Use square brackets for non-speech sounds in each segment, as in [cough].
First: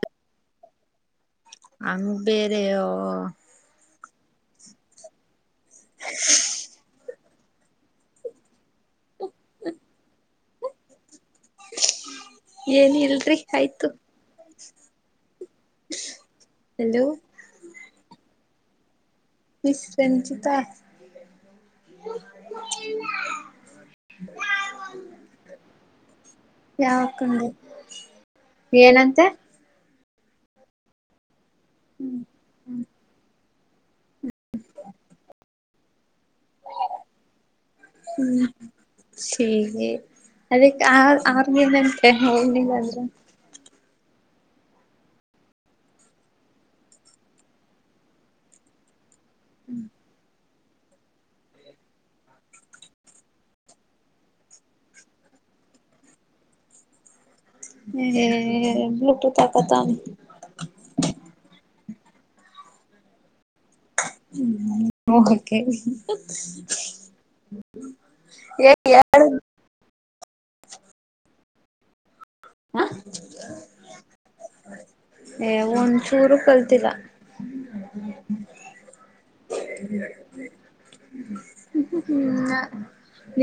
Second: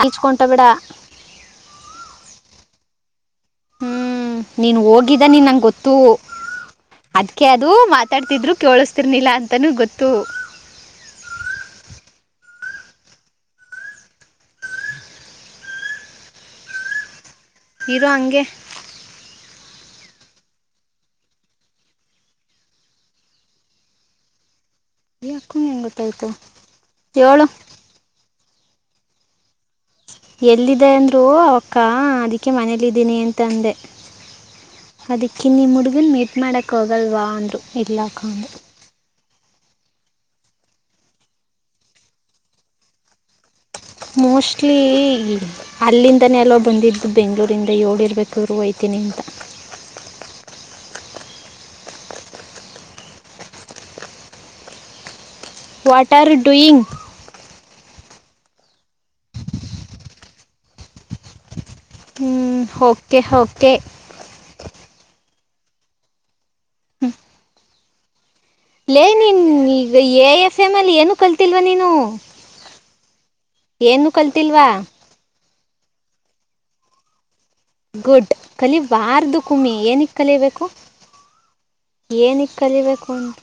ಹಚಕೊಂಡ ಬಿಡ ಬೇರೆ ಹ್ಮ್ ನೀನ್ ಹೋಗಿದ್ದ ನೀನ್ಂತ ಗೊತ್ತು ಅದು ಕೆ ಅದು ಮಾತಾಡ್ತಿದ್ರು ಕೆಳುಸ್ ತಿರ್ಲಿಲ್ಲ ಅಂತನೂ ಗೊತ್ತು ಏನ ಇಲ್ರಿ ಆಯ್ತು ಹಲೋ ಇರೋ ಹಂಗೆ ಮಿಸ್ ರಂಜಿತಾ [unintelligible] ಈಕ ಮಏನು ಗಟಾಯತ ಚಳ ಯಾವಕಂಡೆ ಏನಂತೆ ಎಲ್ಲಿದೆ ಅಂದ್ರು ಕಾ ಅದಕ್ಕೆ ಮನೇಲ್ಲ ಇದಿದ್ದೀನಿ ಅಂತ ತಂದೆ ಅದಕ್ಕಿನ್ನಿ ಮುಡುಗನ್ ಮೀ ಮಾಡಕ್ಕೆ ಹೋಗಲ್ವಾ ಅಂದರು ಇರ್ಲಕ್ಕಂದು ಸಿದೆ ಅದಕ್ಕೆ ಆ ಆರ್ನಿಂದನ್ ಹೋಗಿಲ್ಲಂದ್ರೆ ಮೋಸ್ಟ್ಲಿ ಅಲ್ಲಿಂದನೇ ಅಲ್ಲೋ ಬಂದಿದ್ದು ಬೆಂಗ್ಳೂರಿಂದ ಏಳಿರ್ಬೇಕು ರುಯ್ತೀನಿ ಅಂತ [inaudible] ವಾಟ್ ಆರ್ ಯು ಡುಯಿಂಗ್ ಹ ಎ ಎ ಬ್ಲೂಟೂತ್ ಹಾಕೊತಾನ್ ಹ್ಮ್ ಓಕೆ ಹಕ ಹ್ಮ ಹೋಗ ಕೆ ಹಿಹಕ್ ಹ್ಮ ಹು ಲೇ ನೀನ್ ಈಗ ಎ ಎಫ್ ಎಮ್ ಅಲ್ಲಿ ಏನು ಕಲ್ತಿಲ್ವಾ ನೀನು ಹಾ ಏನು ಕಲ್ತಿಲ್ವಾ ಏ ಒಂಚೂರು ಕಲ್ತಿಲ್ಲ ಗುಡ್ ಕಲಿ ವಾರ್ದು ಕುಮ್ಮಿ ಏನಿಕೆ ಕಲಿಯಬೇಕು ಏನಿಕೆ ಕಲಿಬೇಕು ಅಂತ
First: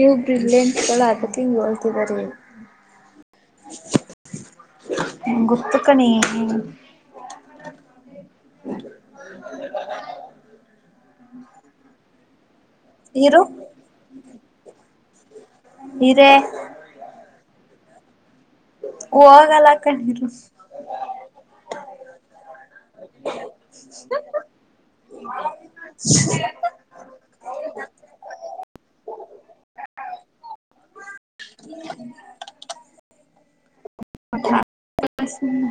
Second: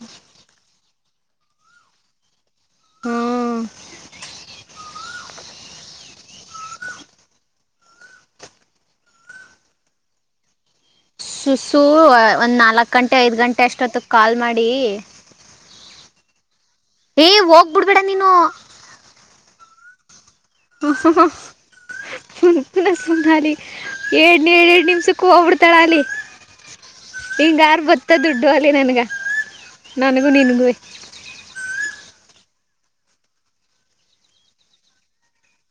ಎಲ್ಲ ಅತ್ತಟಿಂಗ್ ಹೇಳತಿದಾರೆ ಹಾ ಹೈ ನಂಗ ಗೊತ್ತು ಕಣೆ ಶುಶು ಒಂದ್ ನಾಲ್ಕು ಗಂಟೆ ಐದು ಇರು ಗಂಟೆ ಅಷ್ಟೊತ್ತು ಕಾಲ್ ಮಾಡಿ ಡಿ ಇದೆ ಬಿಡ್ಬೇಡ ನೀನು ಹೋಗಲ್ಲ ಕಣೀರು ಹು ಹು ಸುಮ್ಮಾಲಿ ಏಡ್ನ ಎರಡ್ ಎರಡ್ ನಿಮ್ಷಕ್ಕೊ ಹೋಗ್ಬಿಡ್ತಾಳ ಅಲ್ಲಿ ಹಿಂಗ ಅರ ಬರುತದುಡ್ಡು ಅಲ್ಲಿ ನನ್ಗ ನನಗೂ ನೀನುಗುವೇ ಪಟ ಪಾಪಸಿನ್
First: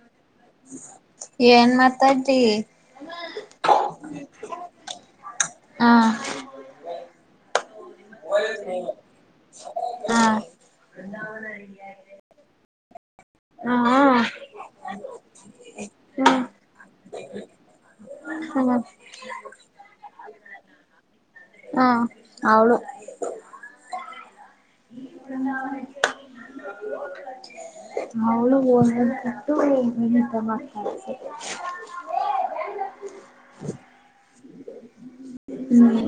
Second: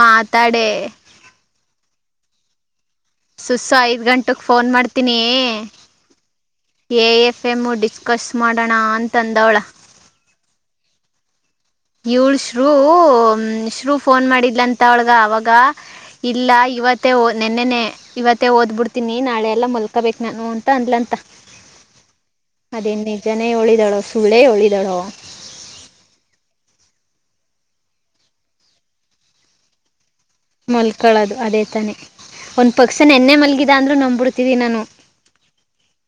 ಮಾತ್ ಏನ್ ಮತ್ ತಡ್ಲಿ ಸುಸ ಐದ್ ಗಂಟಕ್ ಫೋನ್ ಮಾಡ್ತೀನಿ ಹಾ ಎ ಎಫ್ ಎಮ ಡಿಸ್ಕಸ್ ಮಾಡೋನ ಅಂತ ಅಂದವಳೇ ಗದ್ದ ನರಿ ಇವ್ಳ ರು ಉ ಶರು ಫೋನ್ ಮಾಡಿದ್ಂತ ಅವಳಗ ಅವಾಗ ಹ್ಮ ಇಲ್ಲ ಇವತ್ತು ತ್ತವು ನೆನ್ನೆನ್ನೆ ಇವತ್ತೇ ಓದ ಹ್ಮ ಬುಡ್ತೀನೀ ನಾಳೆ ಎಲ್ಲಾ ಮಲ್ಕಬೇಕು ನಾನು ಅಂತ ಅಂದಲಂತಾ ಹಾ ಅವಳು ಅದೇನ್ ನಿಜಾನೆ ಯೋಳಿದಾಳೋ ಸುಳ್ಳೇ ಯೋಳಿದಾಳೋ ಅವಳು ಓದದ ಬಿಟ್ಟು ಮಲ್ಕೊಳದು ಅದೇ ತಾನೆ ಒಂದ್ ಪಕ್ಸ ನಿನ್ನೆ ಮಲ್ಗಿದಾ ಅಂದ್ರು ನಂಬೂಡ್ ಪ್ರತಿ ದಿನಾನೂ ಹ್ಮ್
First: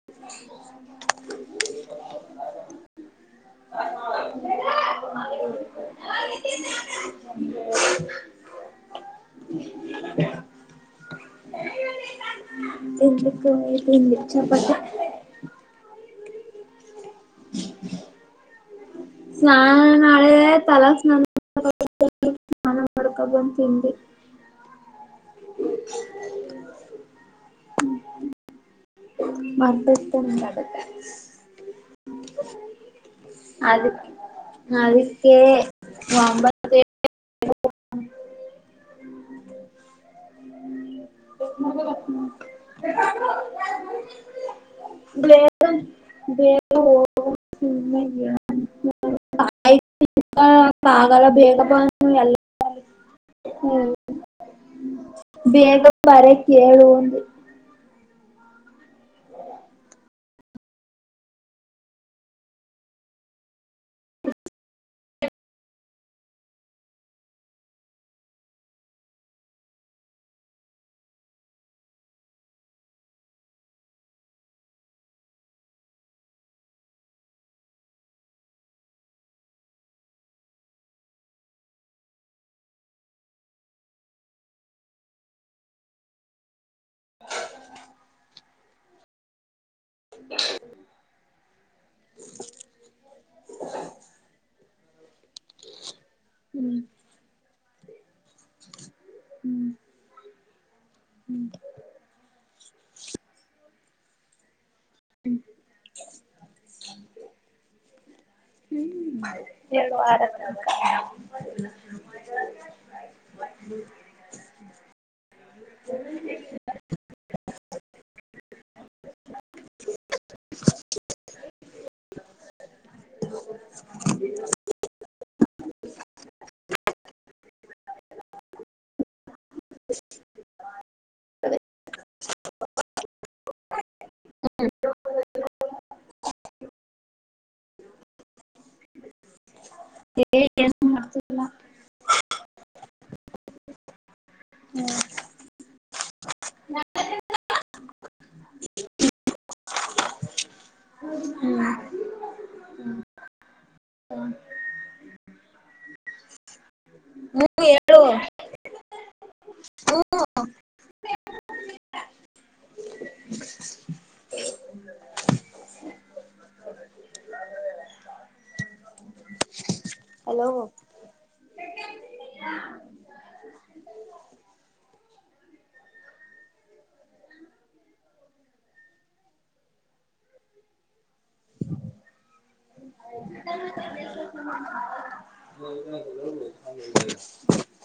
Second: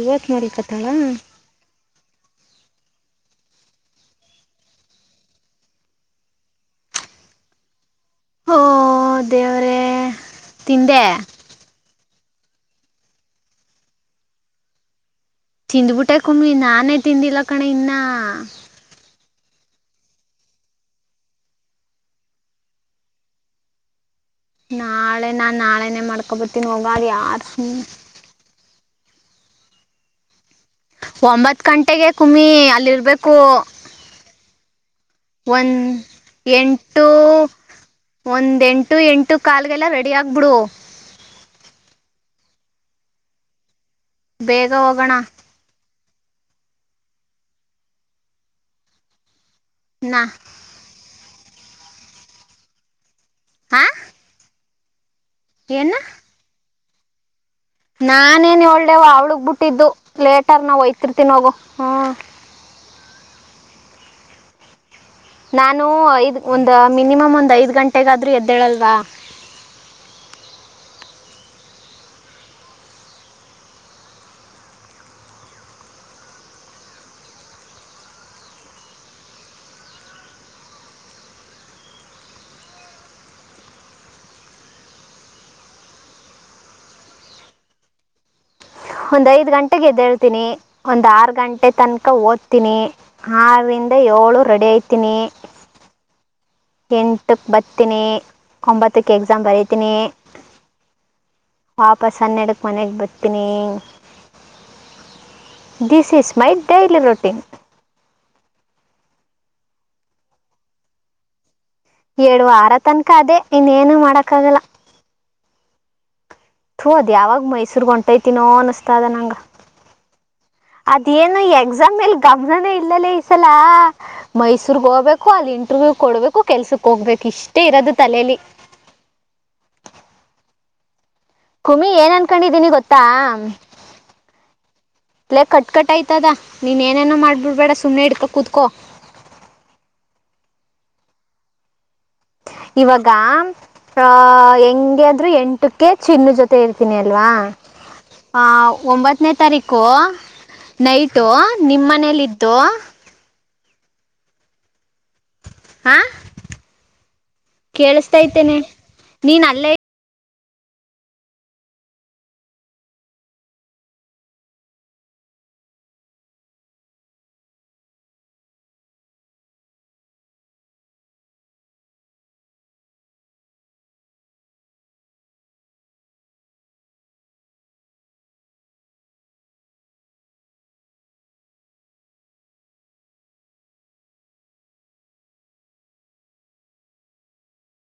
ಇವತ್ತ ಮಾಲ್ಕತಾಳಾ ಹೊ ದೇವರೆ ತಿಂದೆ ಬುಕ್ಕು ಇತ್ತು [unintelligible] ಇಚ್ಛಾ ಪಟ್ಟೆ ತಿಂಡ್ಬುಟ್ಟೆ ಕುಮ್ಮಿ ನಾನೇ ತಿಂದಿಲ್ಲಾ ಕಣೆ ಇನ್ನಾ ಸ್ನಾನ ನಾಳೆನೆ ತಲೆ ಸ್ನಾನಾ ಹಾಕೋಬಂದ್ ಬಂದ್ ತಿಂದೆ ನಾಳೆ ನಾನ್ ನಾಳೆನೆ ಮಾಡ್ಕೊಬರ್ತೀನಿ ಹೋಗಾ ಅಲ್ಲಿ ಯಾರ್ ಹ್ಮ್ ಮರ್ತೊಯಿತ್ ಅಂದ್ರಾ ಒಂಬತ್ ಗಂಟೆಗೆ ಕುಮ್ಮಿ ಅಲ್ಲಿರ್ಬೇಕು ಅದಕ್ ಅದಕ್ಕೆ ಒಂದ ಒಂಬತ್ತು ಎಂಟು ಒಂದ್ ಎಂಟು ಎಂಟು ಕಾಲ್ಗೆಲ್ಲ ರೆಡಿ ಆಗ್ಬಡು ಗೆಟಪ್ ಯೆಸ್ ಮ್ಯಾಮ್ ಬೇಗ ಹೋಗೋಣ ಬೇಗಾ ಹೋಗೋಣ ಸುಮ್ನೆ ಎನಕ್ ನಾ ನಾಳೆ ಬೇಗ ಬಾ ಅನ್ನು ಎಲ್ಲಾ ಆಯ್ತ್ ಹಾ ಹ್ಮ್ ಬೇಗಾ ಏನ ಬರಕ್ಕ ಕೇಳು ಅಂದೆ ನಾನೇನ್ ಯೋಳವ್ವ ಅವ್ಳಗ್ ಬುಟ್ಟಿದ್ದು ಲೇಟ್ ಆದ್ರ ನಾ ಹೋಯ್ತಿರ್ತೀನಿ ಹೋಗೋ ಹ ನಾನು ಐದ್ ಒಂದ ಮಿನಿಮಮ್ ಒಂದ ಐದ ಗಂಟೆಗಾದರೂ ಎದ್ದೇಳಲ್ವಾ ಒಂದ್ ಐದು ಗಂಟ್ ಟೀಗ್ ಎದೇಳ್ತೀನಿ ಒಂದ್ ಆರು ಗಂಟೆ ತನಕ ಓದ್ತೀನಿ ಆರಿಂದ ಯೋಳು ರೆಡಿ ಐ ತಿನ್ನಿ ಹ್ಮ್ ಎಂಟುಕ್ ಬತ್ತಿನಿ ಒಂಬತ್ ಹತ್ತಕ್ ಎಕ್ಸಾಮ್ ಹ್ಮ್ ಬರಿತೀನಿ ವಾಪಸ್ ಹನ್ನೆರಡಕ್ ಮನೆಗೆ ಬತ್ತಿನಿ this is my daily routine hmm ಎರಡ್ ವಾರಕ್ ಏಡ್ ವಾರ ತನ್ಕ ಅದೇ ಇನ್ ಏನು ಮಾಡಕ್ಕ ಆಗಲ್ಲ [unintelligible] ತು ಅದ್ ಯಾವಾಗ್ ಮೈಸೂರ್ಗ್ ಹೊಂಟೈತಿನೋ ಅನಸ್ತದ್ ನಂಗ ಅದೇನು ಎಕ್ಸಾಮ ಮೇಲ್ ಗಮನನೇ ಇಲ್ಲಲ್ಲೆ ಈಸಲ ಮೈಸೂರ್ಗ್ ಹೋಗ್ಬೇಕು ಅಲ್ ಇಂಟರ್ವ್ಯೂ ಕೊಡ್ಬೇಕು ಕೆಲ್ಸಕ್ ಹೋಗ್ಬೇಕು ಇಷ್ಟೇ ಇರದು ತಲೆಲಿ [unintelligible] ಕುಮಿ ಏನ್ ಅನ್ಕೊಂಡಿದ್ದೀನಿ ಗೊತ್ತಾ ಲೆಕ್ಕಟ್ ಟ್ಕಟ್ಟಾಯ್ತದ ನೀನ್ ಏನೇನೋ ಮಾಡ್ಬಿಡ್ಬೇಡ ಸುಮ್ಮ್ನೆ ಹಿಡ್ಕೋ ಕುತ್ಕೋ ಎ ಎ ಏನ್ ಮಾಡ್ತಿಲ್ಲ ಇವಾಗ ಆ ಹೆಂಗೆ ಅಂದ್ರೆ ಎಂಟ್ ಹಟ್ಟಕ್ಕೆ ಚಿನ್ನ ಜೊತೆ ಇರ್ತೀನಿ ಅಲ್ವಾ ಆಹ ಒಂಬತ್ತನೇ ತಾರೀಕು ನೈಟು ನಿಮ್ಮ ಮನೇಯಲ್ಲಿದ್ದು ಹಾ ಹ್ಮ್ ಹೇಳು ಕೇಳಸ್ತಾಐತೆನೇ ನೀನ್ ಅಲ್ಲೇ ಹಲೋ [unintelligible]